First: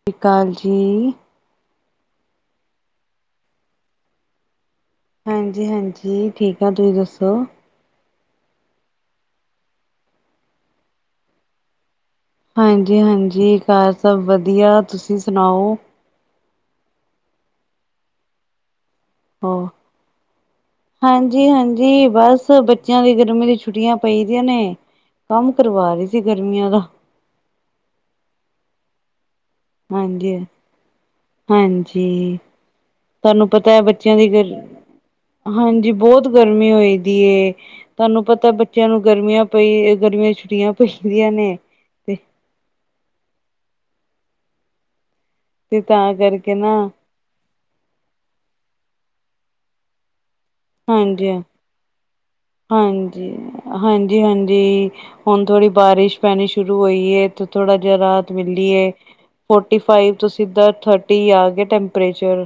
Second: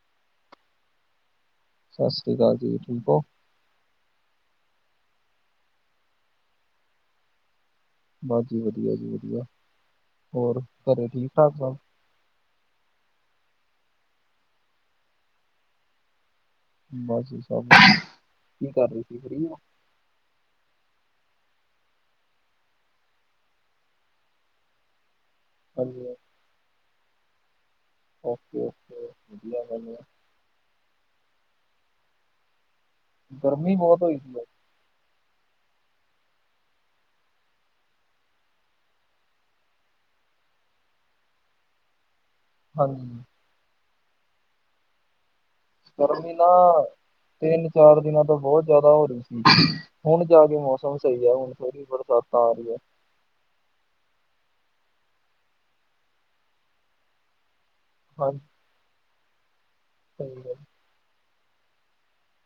ਸਤਿ ਸ਼੍ਰੀ ਅਕਾਲ ਜੀ। ਸਤਿ ਸ੍ਰੀ ਅਕਾਲ ਜੀ, ਠੀਕ ਹੋ। ਹਾਂਜੀ -ਹਾਂਜੀ ਠੀਕ ਆ ਤੁਸੀਂ ਦੱਸੋ? ਬਸ ਜੀ ਵਧੀਆ ਜੀ ਵਧੀਆ, ਹੋਰ ਘਰੇ ਠੀਕ ਠਾਕ ਸਾਬ? ਹਾਂਜੀ -ਹਾਂਜੀ ਘਰ ਸਭ ਵਧੀਆ ਤੁਸੀਂ ਸੁਣਾਓ। ਬਸ ਜ ਸਭ, ਕੀ ਕਰ ਰਹੀ ਸੀ ਫੀ ਹੋ [inaudible] ਹਾਂਜੀ -ਹਾਂਜੀ ਬਸ ਬੱਚਿਆਂ ਦੀ ਗਰਮੀ ਦੀ ਛੁੱਟੀਆਂ ਪਈ ਦੀਆਂ ਨੇ ਕੰਮ ਕਰਵਾ ਰਹੀ ਹਾਂਜੀ ਸੀ ਗਰਮੀਆਂ ਦਾ। Okay -okay. ਵਧੀਆ ਗੱਲ ਹੈ ਹਾਂਜੀ -ਹਾਂਜੀ। ਤੁਹਾਨੂੰ ਪਤਾ ਗਰਮੀ ਹੈ ਬਹੁਤ ਬੱਚਿਆਂ ਹੋਈ ਦੀ ਸੀ ਅੱਜ। ਗਰ, ਹਾਂਜੀ ਬਹੁਤ ਗਰਮੀ ਹੋਏ ਦੀ ਤੁਹਾਨੂੰ ਪਤਾ ਬੱਚਿਆਂ ਨੂੰ ਗਰਮੀਆਂ ਪਈ ਗਰਮੀਆਂ ਛੁੱਟੀਆਂ ਪੈਂਦੀਆਂ ਨੇ। ਤੇ ਹਾਂਜੀ। ਤੇ ਤਾਂ ਗਰਮੀ ਨਾ ਕਰਕੇ ਤਿੰਨ ਚਾਰ ਦਿਨਾਂ ਤੋਂ ਬਹੁਤ ਜਿਆਦਾ ਹੋ ਰਹੀ ਸੀ ਹੁਣ ਜਾ ਕੇ ਮੌ ਮੌਸਮ ਸਹੀ ਹੈ ਹਾਂਜੀ ਹੁਣ ਫਰ ਵੀ ਬਰਸਾਤਾਂ ਆ ਰਹੀ ਹੈ। ਹਾਂਜੀ। ਹਾਂਜੀ -ਹਾਂਜੀ, ਹੁਣ ਥੋੜੀ ਬਾਰਿਸ਼ ਪੈਣੀ ਸ਼ੁਰੂ ਹੋਈ ਥੋੜਾ ਜਿਹਾ ਰਾਹਤ ਹਾਂਜੀ ਮਿਲੀਏ ਫੋਰਟੀ ਫਾਈਵ ਤੋਂ ਸਹੀ ਗੱਲ ਸਿਧਾ ਟੀ ਆ ਟੈਂਪਰੇਚਰ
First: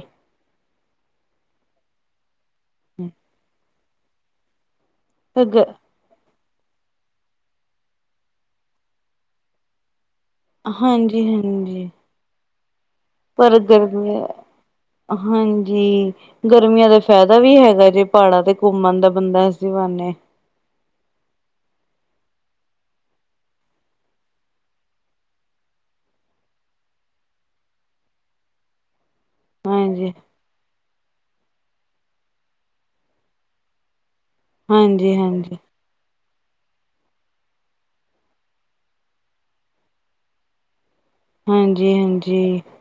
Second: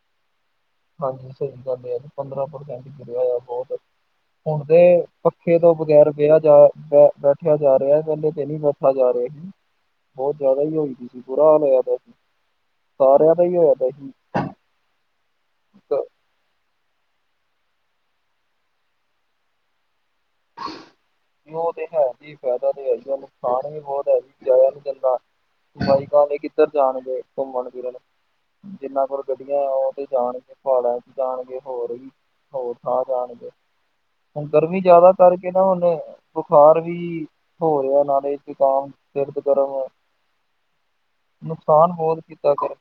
ਹਾਂਜੀ, ਸਹੀ ਗੱਲ ਆ ਤੇ ਪੰਦਰਾਂ ਪ੍ਰਸੈਂਟ ਮਿਲਿਆ ਆ ਬਹੁਤ ਹੁਣ ਤੇ ਅਗ ਪੱਖੇ ਤੋਂ ਬਗੈਰ ਬਿਹਾ ਜਾ ਬੈਠਿਆ ਜਾ ਰਿਹਾ ਐ, ਪਹਿਲੇ ਤੇ ਨਹੀਂ ਬੈਠਾ ਜਾ ਰਿਹਾ ਸੀ। ਬਹੁਤ ਜ਼ਿਆਦਾ ਹੀ ਹੋਈ ਹਾਂਜੀ, ਸੀ ਬੁਰਾ ਹਾਲ ਹੋਯਾ ਹਾਂਜੀ ਪਯਾ, ਸਾਰਿਆਂ ਦਾ ਹੀ ਹੋਇਆ ਪਯਾ ਸੀ। ਆਹਾ ਹਾਂਜੀ ਗ। ਗਰਮੀਆਂ ਦਾ ਫਾਇਦਾ ਵੀ ਹੈਗਾ ਜੇ, ਪਹਾੜਾਂ ਤੇ ਘੁੰਮਣ ਦਾ ਬੰਦਾ ਐਸੀਂ ਬਹਾਨੇ। ਉਹ ਤੇ ਹੈ ਹੀ ਫਾਇਦਾ ਤੇ ਹੈ ਈ ਐ, ਨੁਕਸਾਨ ਹੀ ਬਹੁਤ ਹੈ ਵੀ, ਜਾਇਆ ਨ ਜਾਂਦਾ। ਬਾਈਕਾਂ ਦੇ ਕਿੱਧਰ ਜਾਣਗੇ ਘੁੰਮਣ ਫਿਰਨ, ਜਿੰਨਾ ਕੋਲ ਗੱਡੀਆਂ ਆ ਉਹ ਤੇ ਹਾਂਜੀ, ਜਾਣਗੇ। ਪਹਾੜਾ ਚ ਜਾਣਗੇ, ਹੋਰ ਵੀ ਹੋਰ ਥਾਂ ਜਾਣਗੇ। ਹੁਣ ਗਰਮੀ ਜਿਆਦਾ ਹਾਂਜੀ, ਕਰਕੇ ਹਾਂਜੀ, ਨਾ, ਔ ਨੇ ਬੁਖਾਰ ਵੀ ਹੋ ਰਿਹਾ, ਨਾਲੇ ਜੁਕਾਮ ਸਿਰਦ ਗਰਮ ਹੋਯਾ। [unintelligible] ਨੁਕਸਾਨ ਬਹੁਦ ਕੀਤਾ ਹਾਂਜੀ। ਕਰ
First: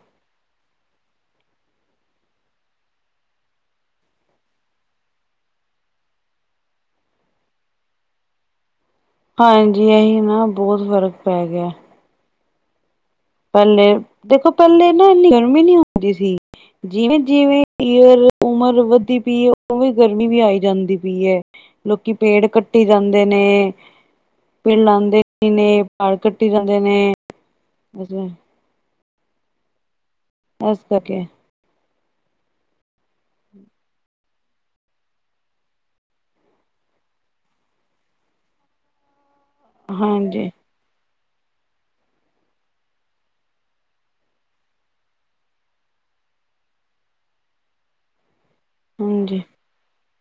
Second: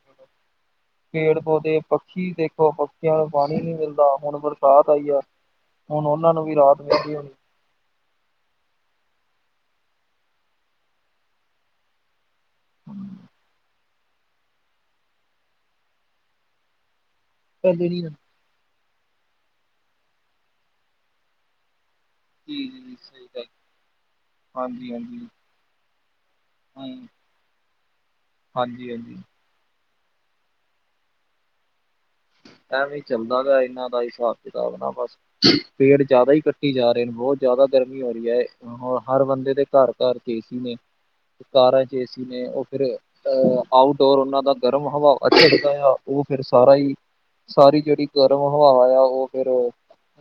ਪੇੜ ਪੌਦੇ ਪੱਖੀ ਦੇਖੋ, ਪੱਖੀਆਂ ਨੂੰ ਪਾਣੀ ਨੀ ਮਿਲਦਾ, ਹੁਣ ਬਰਸਾਤ ਆਈ ਆ। ਹੁਣ ਉਹਨਾਂ ਨੂੰ ਵੀ ਰਾਤ ਮਿਲਦੀ ਹੋ ਹੋਣੀ। ਹਾਂਜੀ, ਏਹੀ ਨਾ ਬਹੁਤ ਫ਼ਰਕ ਪੈ ਗਿਆ। ਹਮ, ਪਹਿਲੇ ਦੇਖੋ ਪਹਿਲੇ ਨਾ ਇੰਨੀ ਗਰਮੀ ਨੀ ਆਉਂਦੀ ਸੀ, ਜਿਵੇਂ ਜਿਵੇਂ ਪਹਿਲੇ ਨੀ ਯ ਉਮਰ ਵੱਧਦੀ ਪਈ ਹੈ, ਉਵੇ ਵੀ ਗਰਮੀ ਵੀ ਆਈ ਜਾਂਦੀ ਪਈ ਹੈ। ਲੋਕੀ ਪੇੜ ਜੀ ਕੱਟੀ ਜੀ ਜਾਂਦੇ ਸਹੀ ਗੱਲ ਨੇ, ਪੇੜ ਹਾਂਜੀ ਹਾਂਜੀ ਲਾਉਦੇ ਹੂੰ ਕਿਨੇ, ਪਹਾੜ ਕੱਟੀ ਜਾਂਦੇ ਨੇ ਦ ਹਾਂਜੀ -ਹਾਂਜੀ ਐਸ ਕਰਕੇ ਐਵੇ ਹੀ ਚੱਲਦਾ ਗਾ, ਇਹਨਾਂ ਦਾ ਹਿਸਾਬ ਕਿਤਾਬ ਨਾ ਬਸ ਪੇੜ ਜਿਆਦਾ ਹੀ ਕੱਟੀ ਜਾ ਰਹੇ ਨੇ, ਬਹੁਤ ਜ਼ਿਆਦਾ ਗਰਮੀ ਹੋ ਰਹੀ ਹੈ, ਹਰ ਬੰਦੇ ਦੇ ਘਰ ਘਰ ਚ, ਏ ਹਾਂਜੀ ਸੀ ਨੇ, ਕਾਰਾਂ ਚ ਏ ਸੀ ਨੇ, ਉਹ ਫਿਰ ਅਹ ਆਊਟਡੋਰ ਉਹਨਾਂ ਦਾ ਗਰਮ ਹਵਾ ਚੜਦਾ ਆ, ਉਹ ਫਿਰ ਸਾਰਾ ਹੀ ਸਾਰੀ ਜਿਹੜੀ ਗਰਮ ਹਵਾ ਆ, ਉਹ ਹਾਂਜੀ ਫਿਰ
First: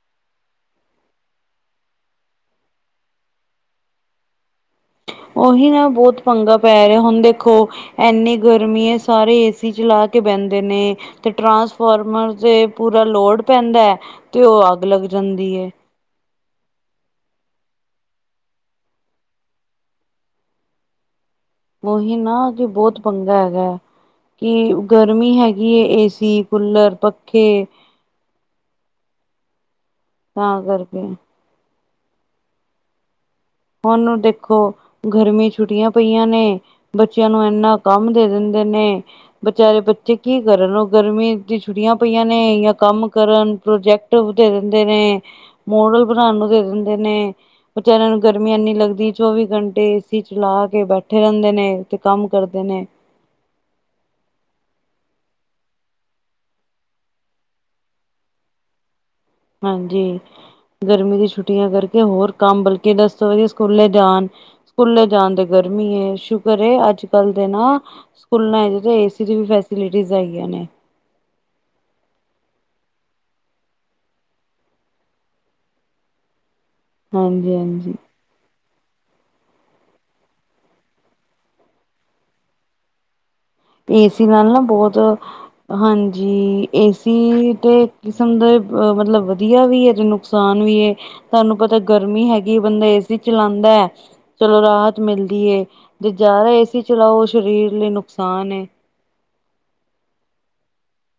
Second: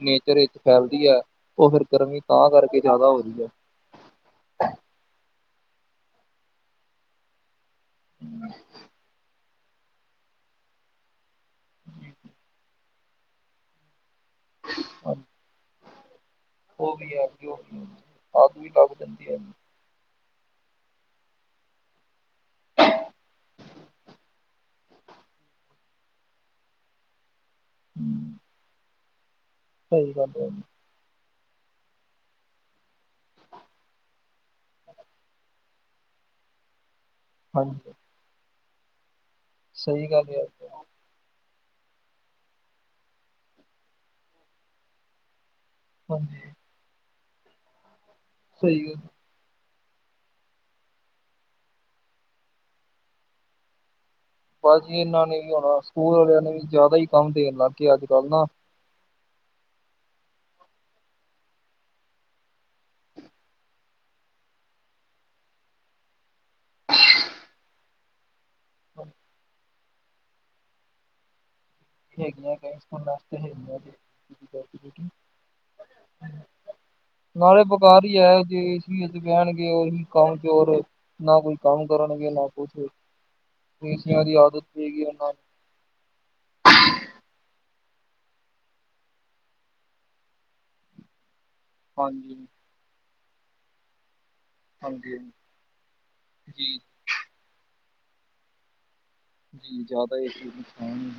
ਨੇਚਰ ਵਿੱਚ ਫੈਲਦੀ ਹੈ, ਉਹ ਫਿਰ ਗਰਮੀ ਤਾਂ ਕਰਕੇ ਜ਼ਿਆਦਾ ਹੋ ਰਹੀ ਹੈ। ਉਹੀ ਨਾ, ਬਹੁਤ ਪੰਗਾ ਪੈ ਰਿਹਾ, ਹੁਣ ਦੇਖੋ ਇੰਨੀ ਗਰਮੀ ਹੈ, ਸਾਰੇ ਏ ਸੀ ਚਲਾ ਕੇ ਬਹਿੰਦੇ ਨੇ, ਤੇ ਟਰਾਂਸਫੋਾਰਮਰ ਤੇ ਪੂਰਾ ਲੋਡ ਪੈਂਦਾ ਐ, ਤੇ ਉਹ ਅੱਗ ਲੱਗ ਜਾਂਦੀ ਹੈ। ਔ ਵੀ ਹੈ, ਜੋ ਅਗ ਵੀ ਤਾਂ ਵਧਦੀ ਹੈ। ਔ ਹੀ ਨਾ, ਜੇ ਬਹੁਤ ਪੰਗਾ ਹੈਗਾ ਹੈ। ਕਿ ਗਰਮੀ ਹੈਗੀ ਐ, ਏ ਸੀ, ਕੂਲਰ, ਪੱਖੇ ਹੂ ਤਾਂ ਕਰਕੇ ਔ ਨੂੰ ਦੇਖੋ। ਗਰਮੀ ਛੁੱਟੀਆਂ ਪਈਆਂ ਨੇ, ਬੱਚਿਆਂ ਨੂੰ ਇਨਾ ਹਾਂਜੀ ਕੰਮ ਦੇ ਦਿੰਦੇ ਨੇ। ਬੇਚਾਰੇ ਸਹੀ ਬੱਚੇ ਗੱਲ ਕੀ ਹੈ ਕਰਨ, ਉਹ ਗਰਮੀ ਦੀ ਛੁਟੀਆਂ ਪਈਆਂ ਨੇ, ਜਾਂ ਕੰਮ ਕਰਨ, ਪ੍ਰੋਜੈਕਟ ਵਧੇ ਰਹਿੰਦੇ ਨੇ। ਮੋਡਲ ਬਣਾਉਣ ਹਾਂਜੀ ਨੂੰ ਦੇ ਦਿੰਦੇ ਨੇ, ਵਿਚਾਰਿਆਂ ਨੂੰ ਗਰਮੀ ਇੰਨੀ ਸਹੀ ਗੱਲ ਲੱਗਦੀ। ਚੌਵੀ ਘੰਟੇ ਏ ਸੀ ਚਲਾ ਕੇ ਬੈਠੇ ਰਹਿੰਦੇ ਨੇ, ਤੇ ਕੰਮ ਕਰਦੇ ਨੇ। ਬ ਜੀ ਇਹਨਾਂ ਨੇ ਵੀ ਹੋਣਾ ਸਕੂਲ ਵਾਲਿਆਂ ਨੇ ਵੀ ਜ਼ਿਆਦਾ ਹੀ ਕੰਮ ਦੇਣ ਲੱਗ ਗਏ ਅੱਜ ਕੱਲ੍ਹ ਨਾ ਹਾਂਜੀ ਗਰਮੀ ਦੀ ਛੁੱਟੀਆਂ ਕਰਕੇ ਹੋਰ ਕੰਮ ਬਲਕਿ ਦਸ ਵਜੇ ਸਕੂਲੇ ਜਾਣ ਸਕੂਲੇ ਜਾਣ ਦੇ ਗਰਮੀ ਏ, ਸ਼ੁਕਰ ਏ ਅੱਜ ਕੱਲ ਦੇ ਨਾ ਖੂਲਣਾ ਹੈ ਏਜੀ, ਏ ਸੀ ਦੇ ਵੀ ਫੈਸਿਲਿਟੀਜ਼ ਹੈਗੀਆਂ ਨੇ ਹੈਗੀਆਂ ਵਸਤੇ ਹੈਗ ਹ [unintelligible] ਹਾਂਜੀ ਨਾਲੇ ਹਾਂਜੀ ਬੁਕਾਰ ਹੀ ਹੈ, ਐਦੇ ਵਿਚ ਕਹੀ ਵਾਰੀ ਬਹਿਣਗੇ ਕਾਮਚੋਰ, ਨਾ ਕੋਈ ਕੰਮ ਕਰਨਗੇ ਨਾ ਕੁਛ ਏ ਏਸੀਆਂ ਸੀ ਦੀ ਨਾਲ ਨਾ ਆਦਤ ਬਹੁਤ ਪਏਗੀ ਉਹਨਾਂ ਹਾਂਜੀ, ਏ ਸੀ ਤਾਂ ਇੱਕ ਕਿਸਮ ਦਾ ਮਤਲਬ ਵਧੀਆ ਵੀ ਹੈ, ਅਤੇ ਨੁਕਸਾਨ ਵੀ ਹੈ। ਤੁਹਾਨੂੰ ਪਤਾ ਨੂੰ ਗਰਮੀ ਹਾਂਜੀ ਹੈਗੀ ਹੈ, ਬੰਦਾ ਏਸੀ ਚਲਾਉਂਦਾ ਹੈ। ਚਲੋ ਰਾਹਤ ਹਾਂਜੀ ਮਿਲਦੀ ਹੈ ਜ ਜ਼ਿਆਦਾ ਏ ਜੀ ਸੀ ਚਲਾਓ ਸਰੀਰ ਲਈ ਨੁਕਸਾਨ ਹੈ। ਜੀ ਜ਼ਿਆਦਾ ਇਹ ਚੀ ਨ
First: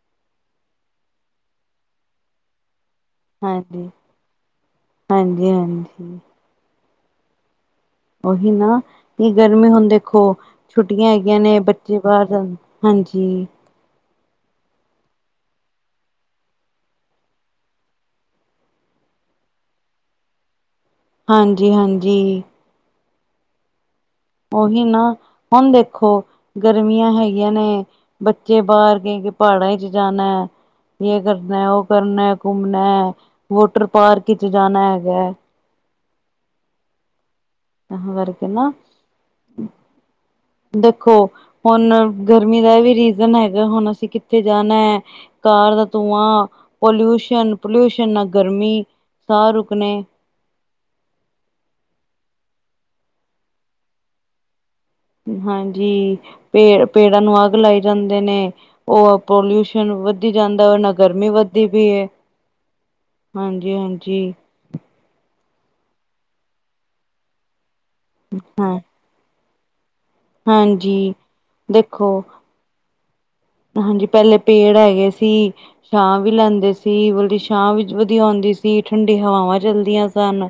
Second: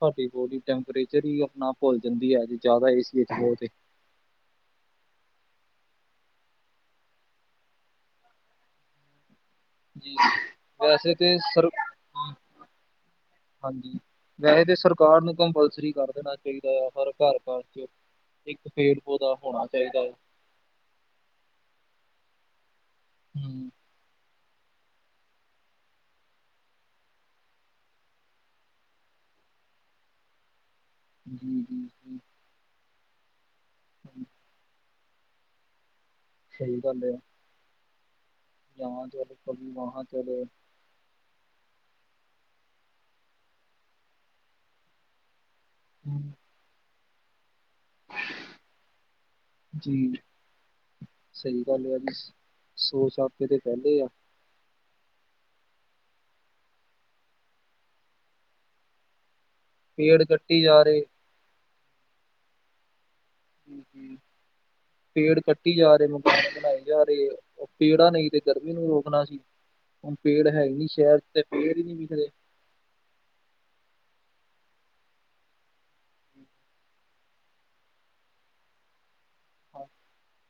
ਸਾਡੀ ਬੋਡੀ ਟੈਂਪਰੇਚਰ ਹੀ ਆਪਣਾ ਭੁੱਲ ਜਾਂਦੀ ਹੈ ਜੇ ਜ਼ਿਆਦਾ ਇਸ ਹਾਂਜੀ, ਹਾਂਜੀ, ਹਾਂਜੀ। ਉਹੀ ਨਾ ਗਰਮੀ ਹੁਣ ਜੀ ਦੇਖੋ ਛੁੱਟੀਆਂ ਵੈਸੇ ਤੇ ਹੈਗੀਆਂ ਨੇ ਸਰ ਬੱਚੇ ਬਾਹਰ ਹਾਂਜੀ ਹਾਂਜੀ ਵੈਸੇ ਤਾਂ ਸਰਕਾਰ ਨੂੰ ਕੰਪਲਸਰੀ ਕਰ ਦੇਣਾ ਚਾਹੀਦਾ ਆ ਹਰ ਘਰ, ਘਰ ਚ ਇੱਕ ਪੇੜ ਪੌਦਾ ਹੋਣਾ ਚਾਹੀਦਾ ਹੈ। ਹਾਂਜੀ, ਹਾਂਜੀ ਹਮ [unintelligible] ਉਹੀ ਨਾ ਹੁਣ ਦੇਖੋ ਗਰਮੀਆਂ ਹੈਗੀਆਂ ਨੇ ਬੱਚੇ ਬਾਹਰ ਕਏ ਕੇ ਪਹਾੜਾਂ ਚ ਜਾਣਾ। ਯ ਜੀ ਜੀ ਕਰਨਾ ਉਹ ਜੀ, ਕਰਨਾ ਘੁੰਮਣਾ ਵਾਟਰ ਹੂੰ, ਪਾਰਕ ' ਜਾਣਾ ਹੈਗਾ। ਸਹੀ ਗੱਲ ਆ। ਤਾਂ ਕਰਕੇ ਨਾ ਯਹਾਂ ਚਲੋ ਕਭੀ ਵਹਾਂ ਚਲੇ, ਦੇਖੋ ਹੁਣ ਗਰਮੀ ਦਾ ਵੀ ਰੀਜ਼ਨ ਹੈਗਾ ਹੁਣ ਅਸੀਂ ਕਿੱਥੇ ਜਾਣਾ ਹੈ। ਕਾਰ ਦਾ ਹੂੰ, ਧੂੰਆਂ ਪੋਲਿਊਸ਼ਨ, ਪੋਲਿਊਸ਼ਨ ਨਾ ਗਰਮੀ ਸਾਹ ਰੁਕਣੇ ਜੀ ਸਹੀ ਗੱਲ ਆ ਵੀ ਸੌ ਸਤੇ ਤੇ ਪਹਿਲੇ ਆ ਹਾਂਜੀ ਪੇ ਪੇੜਾਂ ਨੂੰ ਅੱਗ ਲਾਈ ਜਾਂਦੇ ਨੇ ਉਹ ਪੋਲਿਊ ਸ਼ਨ ਪੇੜ ਵਧੀ ਕੱਟੀ ਜਾਂਦਾ ਜਾ ਨਾ ਰਹੇ। ਗਰਮੀ ਵੱਧਦੀ ਪਈ ਹੈ ਹਾਂਜੀ, ਜੀ ਜੀ ਹਾਂਜੀ। ਪੇੜ ਕੱਟੀ ਜਾ ਰਹੇ ਮਕਾਨ ਬਣਾਏ ਜਾ ਰਹੇ ਉਹ ਪੇੜਾ ਨਹੀਂ ਤੇ ਗਰਮੀ ਹਾਂ ਨੂੰ ਰੋਕਣਾ ਸੀ। ਹੁਣ ਪੇੜ ਹੈਗੇ ਨੀ ਹਾਂਜੀ ਸ਼ਹਿਰ ਤੇ ਪੇੜ ਹੀ ਨੀ ਦੇਖੋ ਵਿਖਦੇ। ਹਾਂਜੀ ਪਹਿਲੇ ਪੇੜ ਹੈਗੇ ਸੀ। ਛਾਂ ਵੀ ਲੈਂਦੇ ਸੀ ਮਤਲਬ ਛਾਹ ਵੀ ਵਧੀਆ ਆਉਂਦੀ ਸੀ ਠੰਡੀ ਹਵਾਵਾਂ ਹਾਂ, ਚਲਦੀਆਂ ਸਨ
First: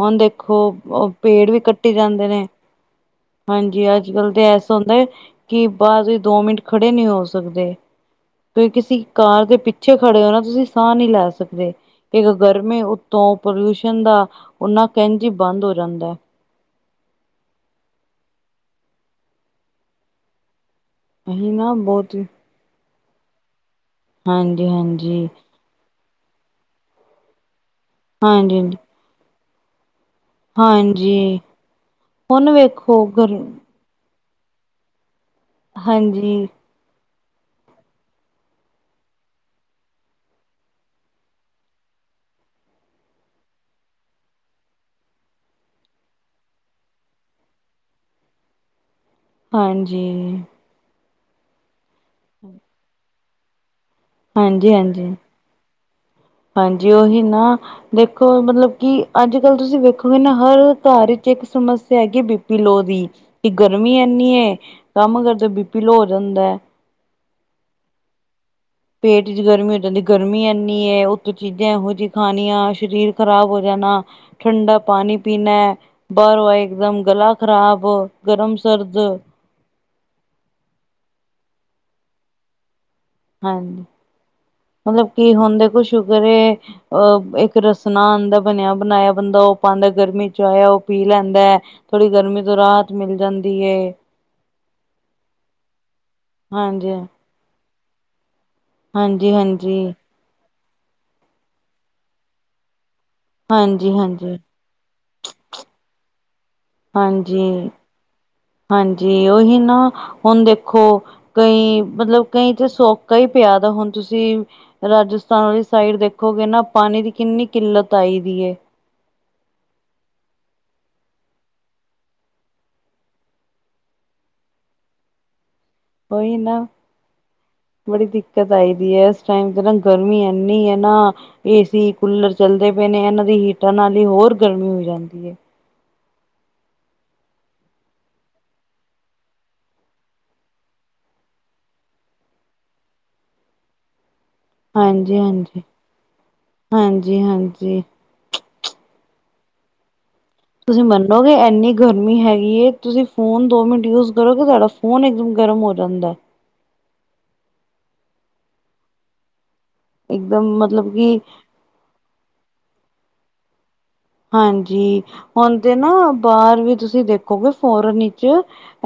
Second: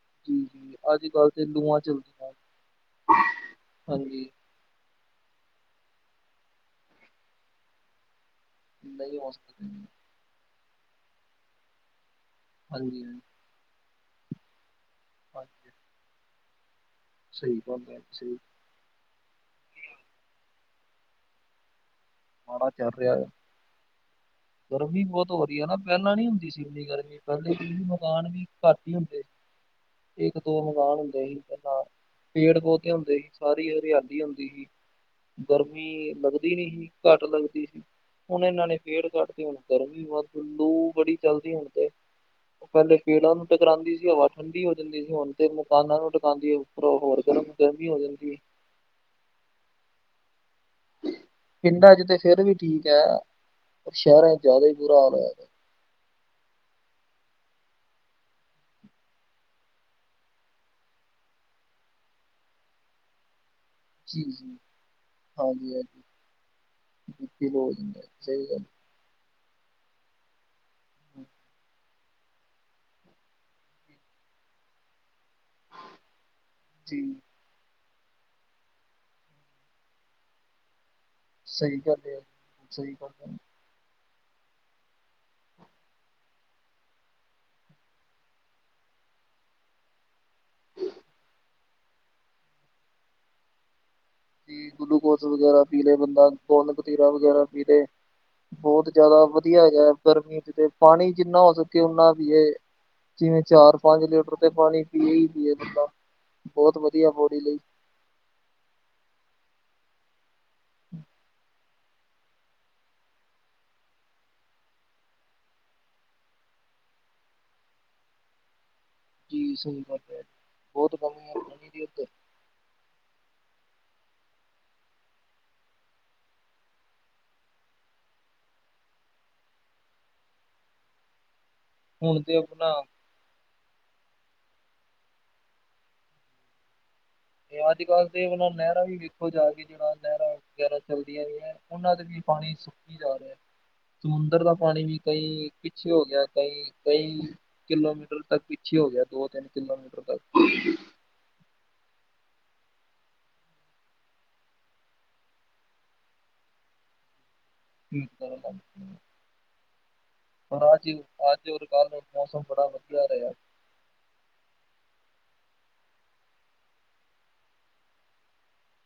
ਹੁਣ ਜੀ ਦੇਖੋ ਜੀ, ਅੱਜ ਉਹ ਕੱਲ੍ਹ ਤੇ ਪੇੜ ਵੀ ਲੂਆਂ ਕੱਟੀ ਜਾਂਦੇ ਚੱਲਦੀਆਂ, ਨੇ ਹਾਂਜੀ ਅੱਜ ਕੱਲ੍ਹ ਤਾਂ ਐ ਹੁਦਾ ਕਿ ਬਾਅਦ ਦੋ ਮਿੰਟ ਖੜੇ ਨਹੀਂ ਹੋ ਸਕਦੇ। ਤੁਸੀਂ ਕਿਸੇ ਨਹੀਂ ਹੋ ਕਾਰ ਦੇ ਸਕਦੇ ਪਿੱਛੇ ਖੜੇ ਹੋ ਨਾ ਤੁਸੀਂ ਸਾਹ ਨਹੀਂ ਲੈ ਸਕਦੇ ਇੱਕ ਗਰਮੀ ਹਾਂਜੀ ਹਾਂਜੀ ਉੱਤੋਂ ਪੋਲਿਊਸ਼ਨ ਦਾ ਓਨਾ ਕਹਿੰਦੀ ਬੰਦ ਹਾਂਜੀ ਹੋ ਜਾਂਦਾ। ਸਹੀ ਗੱਲ ਹੈ ਸਹੀ ਅਹੀ ਨਾ ਬਹੁਤ ਹੀ ਮਾੜਾ ਚੱਲ ਰਿਹਾ ਹੈ ਹਾਂਜੀ ਗਰਮੀ ਹਾਂਜੀ ਬਹੁਤ ਹੋ ਹਨਾ ਪਹਿਲਾਂ ਨੀ ਹੁੰਦੀ ਸੀ ਇੰਨੀ ਗਰਮੀ ਪਹਿਲੇ ਮਕਾਨ ਵੀ ਹਾਂਜੀ ਹਾਂਜੀ ਘੱਟ ਹੀ ਹੁੰਦੇ। ਇੱਕ ਦੋ ਮਕਾਨ ਹੁੰਦੇ ਸੀ ਹਾਂਜੀ ਪਹਿਲਾਂ ਹੁਣ ਪੇੜ ਪੌਦੇ ਵੇਖੋ ਹੁੰਦੇ ਸੀ ਗਰ ਸਾਰੀ ਹਰਿਆਲੀ ਹੁੰਦੀ ਸੀ ਗਰਮੀ ਹਾਂਜੀ ਲੱਗਦੀ ਨਹੀ ਸੀ ਘੱਟ ਲੱਗਦੀ ਸੀ। ਹੁਣ ਇਹਨਾਂ ਨੇ ਪੇੜ ਕੱਢਦੀ ਹੁਣ ਗਰਮੀ ਲੂ ਬੜੀ ਚੱਲਦੀ ਹੁਣ ਤੇ ਪਹਿਲੇ ਪੇੜਾਂ ਨੂੰ ਟਕਾਉਂਦੀ ਸੀ ਹਵਾ ਠਡੀ ਠੰਡੀੀ ਹੋ ਜਾਂਦੀ ਸੀ ਹੁਣ ਤੇ ਮਕਾਨਾਂ ਨੂੰ ਟਕਾਉਂਦੀ ਉਰੋਂ ਹੋਰ ਗਰਮ ਗਰਮੀ ਹੋ ਜਾਂਦੀ। ਹਾਂਜੀ। ਪਿੰਡਾਂ ਚ ਤੇ ਫਿਰ ਵੀ ਠੀਕ ਹੈ। ਪਰ ਸ਼ਹਿਰਾਂ 'ਚ ਜ਼ਿਆਦਾ ਹਾਂਜੀ, ਹੀ ਬੁਰਾ ਹਾਂਜੀ, ਹਾਲ ਹੋਇਆ ਪਿਆ। ਹਾਂਜੀ ਉਹੀ ਨਾ ਦੇਖੋ, ਮਤਲਬ ਕਿ ਅੱਜ ਕੱਲ ਤੁਸੀਂ ਵੇਖੋਗੇ ਨਾ ਹਰ ਘਰ ਵਿੱਚ ਇੱਕ ਸਮੱਸਿਆ ਹੈਗੀ। ਬ ਪੀਲੋ ਦੀ ਕਿ ਗਰਮੀ ਜੀ ਇਨੀ ਜੀ ਕੰਮ ਕਰਦੇ ਬੀ ਪੀ ਲੋ ਹੋ ਜਾਂਦਾ। ਬੀ ਪੀ ਲੋ ਹੋ ਜਾਂ ਸਹੀ ਗੱਲ ਪੇਟ ਚ ਗਰਮੀ ਹੋ ਜਾਂਦੀ, ਗਰਮੀ ਇੰਨੀ ਹੈ ਉੱਥੋਂ ਚੀਜ਼ਾਂ ਇਹੋ ਜਿਹੀ ਖਣੀਆਂ ਸਰੀਰ ਖ਼ਰਾਬ ਹੋ ਜਾਣਾ ਠੰਡਾ ਪਾਣੀ ਪੀਣਾ ਏ ਬਾਹਰੋਂ ਆਏ ਇੱਕ ਜੀ ਦਮ ਗਲਾ ਖ਼ਰਾਬ ਗਰਮ ਸਰਦ ਸਹੀ ਗੱਲ ਹੈ, ਸਹੀ ਗੱਲ ਹੈ ਹਾਂਜੀ, ਮਤਲਬ ਕੀ ਹੁਣ ਦੇਖੋ ਸ਼ੂਕਰ ਏ ਅਹ ਇੱਕ ਰਸਣਾ ਆਉਂਦਾ ਬਣਿਆ ਬਣਾਇਆ ਬੰਦਾ ਉਹ ਪਾਉਂਦਾ ਗਰਮੀ ਚ ਆਇਆ ਉਹ ਪੀ ਲੈਂਦਾ। ਥੋੜੀ ਗਰਮੀ ਤੋਂ ਰਾਤ ਮਿਲ ਜਾਂਦੀ ਏ। ਗਲੂਕੋਜ ਵਗੈਰਾ ਪੀ ਲੇ ਬੰਦਾ, ਗੋਂਦ ਹਾਂਜੀ ਕਤੀਰਾ ਵਗੈਰਾ ਪੀ ਲੇ। ਬਹੁਤ ਜਿਆਦਾ ਹਾਂਜੀ ਵਧੀਆ ਹਾਂਜੀ ਹੈਗਾ। ਗਰਮੀ ਚ' ਤੇ ਪਾਣੀ ਜਿੰਨਾ ਹੋ ਸਕੇ ਓਨਾ ਪੀਵੋ। ਜਿਵੇਂ ਚਾਰ ਹਾਂਜੀ -ਪੰਜ ਲੀਟਰ ਹਾਂਜੀ ਤੇ ਪਾਣੀ ਪੀਏ ਹੀ ਪੀਏ ਬੰਦਾ। ਬਹੁਤ ਵਧੀਆ ਬੋਡੀ ਹਾਂਜੀ, ਲਈ, ਹਾਂਜੀ ਉਹੀ ਨਾ। ਹੁਣ ਦੇਖੋ, ਕਈ ਮਤਲਬ ਕਈ ਤੇ ਸੋਕਾ ਹੀ ਪਿਆ ਤਾਂ ਹੁਣ ਤੁਸੀਂ ਰਾਜਸਥਾਨ ਵਾਲੀ ਸਾਈਡ ਦੇਖੋਗੇ ਨਾ ਪਾਣੀ ਦੀ ਕਿੰਨੀ ਕਿੱਲਤ ਆਈ ਦੀ ਏ। ਜੀ ਸਹੀ ਗੱਲ ਹੈ, ਬਹੁਤ ਕਮੀ ਹੈ ਪਾਣੀ ਦੀ ਉੱਧ। ਰ ਓਹੀ ਨਾ। ਬੜੀ ਦਿੱਕਤ ਆਈ ਦੀ ਹੈ, ਇਸ ਟਾਈਮ ਤੇ ਨਾ ਗਰਮੀ ਇੰਨੀ ਹੈ ਨਾ ਏ ਸੀ, ਹੁਣ ਕੂਲਰ ਤੇ ਚੱਲਦੇ ਆਪਣਾ ਪਏ ਨੇ ਇਹਨਾਂ ਦੀ ਹੀਟਰ ਨਾਲ ਹੀ ਹੋਰ ਗਰਮੀ ਹੋ ਜਾਂਦੀ ਹੈ। ਤੇ ਅੱਜ ਕੱਲ੍ਹ ਤੇ ਵਲ ਨਹਿਰਾਂ ਵੀ ਵੇਖੋ ਜਾ ਕੇ ਜਿਹੜਾ ਨਹਿਰਾਂ ਵਗੈਰਾ ਚੱਲਦੀਆਂ ਰਹੀਆਂ। ਉਹਨਾਂ ਦਾ ਵੀ ਪਾਣੀ ਸੁੱਕੀ ਜਾ ਰਿਹਾ। ਸਮੁੰਦਰ ਦਾ ਪਾਣੀ ਵੀ ਹਾਂਜੀ ਕਈ ਹਾਂਜੀ ਪਿੱਛੇ ਹੋ ਗਿਆ। ਕਈ- ਕਈ ਹਾਂਜੀ ਹਾਂਜੀ ਕਿਲੋਮੀਟਰ ਤੱਕ ਵੀ। ਪਿਛੇ ਹੋ ਗਿਆ। ਦੋ- ਤਿੰਨ ਕਿਲੋਮੀਟਰ ਤੱਕ। ਤੁਸੀਂ ਮੰਨ ਕਿ ਇੰਨੀ ਗਰਮੀ ਹੈਗੀ ਹੈ, ਤੁਸੀਂ ਫੋਨ ਦੋ ਮਿੰਟ ਯੂਜ ਕਰੋਗੇ ਤੁਹਾਡਾ ਫੋਨ ਇਕਦਮ ਗਰਮ ਹੋ ਜਾਂਦਾ ਏ। ਇੱਕਦਮ ਔਰ ਅੱਜ, ਮਤਲਬ ਕਿ ਅੱਜ ਔਰ ਕੱਲ ਮੌਸਮ ਬੜਾ ਵਧੀਆ ਰਿਹਾ। ਹਾਂਜੀ। ਹੁਣ ਤੇ ਨਾ ਬਾਹਰ ਵੀ ਤੁਸੀਂ ਦੇਖੋਗੇ ਫੋਰਨ ਵਿੱਚ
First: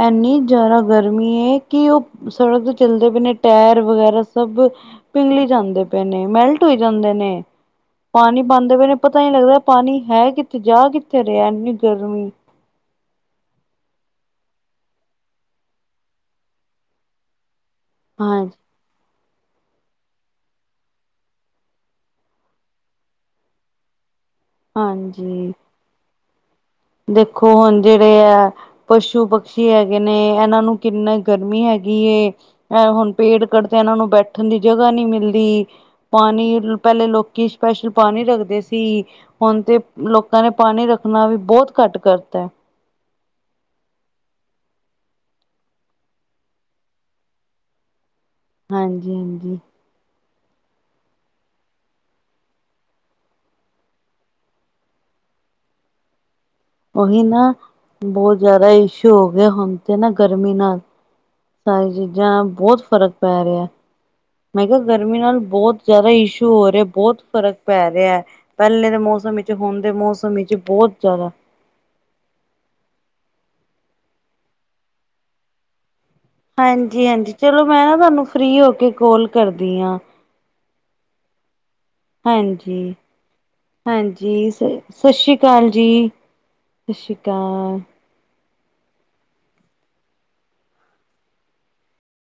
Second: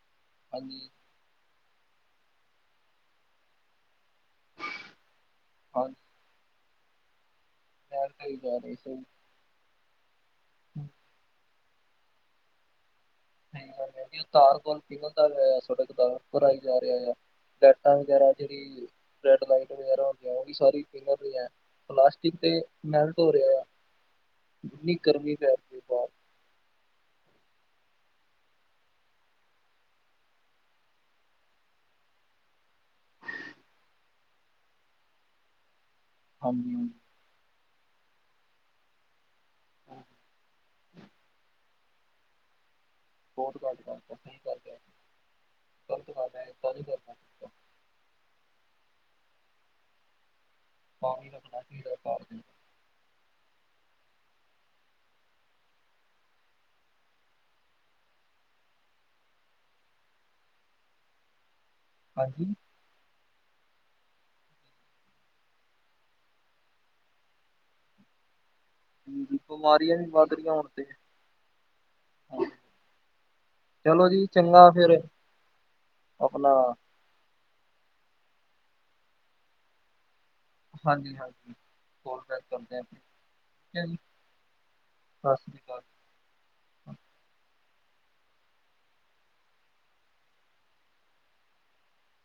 ਐਨੀ ਜਾਦਾ ਗਰਮੀ ਹਾਂਜੀ ਗਰਮੀ ਹੈ, ਕਿ ਉਹ ਸੜਕ ਤੋਂ ਚੱਲਦੇ ਪਏ ਨੇ ਟਾਇਰ ਵਗੈਰਾ ਸਭ ਪਿੰਗਲੀ ਜਾਂਦੇ ਹਾਂਜੀ ਪਏ ਨੇ। ਮੈਲਟ ਹੋਈ ਜਾਂਦੇ ਨੇ ਨਹਿਰ ਤੇ ਵੀ ਪਾਣੀ ਜਾ ਰਹੇ ਪਾਉਂਦੇ ਪਏ ਨੇ ਸੀ ਪਤਾ ਨ ਲੱਗਦਾ ਪਾਣੀ ਹੈ ਕਿਥੇ ਜਾ ਕਿੱਥੇ ਰਿਹਾ ਇੰਨੀ ਗਰਮੀ। ਸਹੀ ਗੱਲ ਹੈ। ਤਾਰ ਕੋਲ ਪੀਗਲ ਦਾ ਪਿਆ ਸੜਕ ਦਾ ਉਪਰ ਆਈ ਜਾ ਰਿਹਾ ਆ। ਲੈਟਾਂ ਵਗੈਰਾ ਹਾਂ ਜਿਹੜੀ ਰੈਡ ਲਾਈਟ ਵਗੈਰਾ ਹੁੰਦੀ ਆ ਉਹ ਵੀ ਸਾਰੀ ਪਿੰਗਲ ਰਹੀ ਹੈ। ਪਲਾਸਟਿਕ ਤੇ ਮੈਲਟ ਹੋ ਰਿਹਾ ਆ। ਐਨੀ ਗਰਮੀ ਹਾਂਜੀ ਪੈ ਰਹੀ ਬਾਰ ਦੇਖੋ ਹੁਣ ਜਿਹੜੇ ਆ ਪਸ਼ੂ ਪਕਸ਼ੀ ਹੈਗੇ ਨੇ ਇਹਨਾਂ ਨੂੰ ਕਿੰਨਾ ਗਰਮੀ ਹੈਗੀ ਏ। ਅ ਹੁਣ ਪੇੜ ਕੱਢਦੇ ਇਹਨਾਂ ਨੂੰ ਬੈਠਣ ਦੀ ਜਗ੍ਹਾ ਨਹੀ ਮਿਲਦੀ। ਪਾਣੀ ਹਾਂਜੀ। ਪਹਿਲੇ ਲੋਕ ਕੀ ਸਪੈਸ਼ਲ ਪਾਣੀ ਰੱਖਦੇ ਸੀ। ਹੁਣ ਤੇ ਹਾਂਜੀ, ਲੋਕਾਂ ਨੇ ਪਾਣੀ ਰੱਖਣਾ ਵੀ ਬਹੁਤ ਘੱਟ ਕਰਤਾ ਏ। ਬਹੁਤ ਘੱਟ ਕਰ ਤਾ ਸਹੀ ਗੱਲ ਹੈ। ਗਲਤ ਗੱਲ ਹੈ ਇਦਾਂ ਨਹੀਂ ਕਰਨਾ। ਚਾਹੀਦਾ। ਹਾਂਜੀ, ਹਾਂਜੀ। ਪਾਣੀ ਰੱਖਣਾ ਚਾਹੀਦਾ ਪਾਰਕ ਉਹੀ ਨਾ, ਬਹੁਤ ਜ਼ਿਆਦਾ ਇਸ਼ੂ ਹੋ ਗਏ, ਹੁਣ ਤੇ ਨਾ ਗਰਮੀ ਨਾਲ। ਸਾਰੀ ਚੀਜ਼ਾਂ ਹਾਂਜੀ, ਬਹੁਤ ਫ਼ਰਕ ਪੈ ਰਿਹਾ। ਮੈਂ ਕਿਹਾ, ਗਰਮੀ ਨਾਲ ਬਹੁਤ ਜਿਆਦਾ ਇਸ਼ੂ ਹੋ ਰਿਹਾ ਬਹੁਤ ਫ਼ਰਕ ਪੈ ਰਿਹਾ ਹੈ। ਪਹਿਲੇ ਦੇ ਮੌਸਮ ਵਿੱਚ ਹੁਣ ਦੇ ਬਿਮਾਰੀਆਂ ਵੀ ਵੱਧ ਮੌਸਮ ਵਿੱਚ ਰਹੀਆਂ ਹੁਣ ਤੇ ਬਹੁਤ ਜ਼ਿਆਦਾ ਚਲੋ ਜੀ, ਚੰਗਾ ਫੇਰ। ਹਾਂਜੀ- ਹਾਂਜੀ ਚਲੋ, ਮੈਂ ਨਾ ਤੁਹਾਨੂੰ ਫਰੀ ਹੋ ਕੇ ਕੋਲ ਕਰਦੀ ਹਾਂ। ਹਾਂਜੀ -ਹਾਂਜੀ। ਕੋਲ ਬੈਕ ਕਰਦੇ ਆ ਹਾਂਜੀ- ਠੀਕ ਹੈ ਜੀ ਹਾਂਜੀ। ਸ ਸਤਿ ਸ਼੍ਰੀ ਅਕਾਲ ਜੀ। ਸਿ ਸ਼੍ਰੀ ਕਾਲ।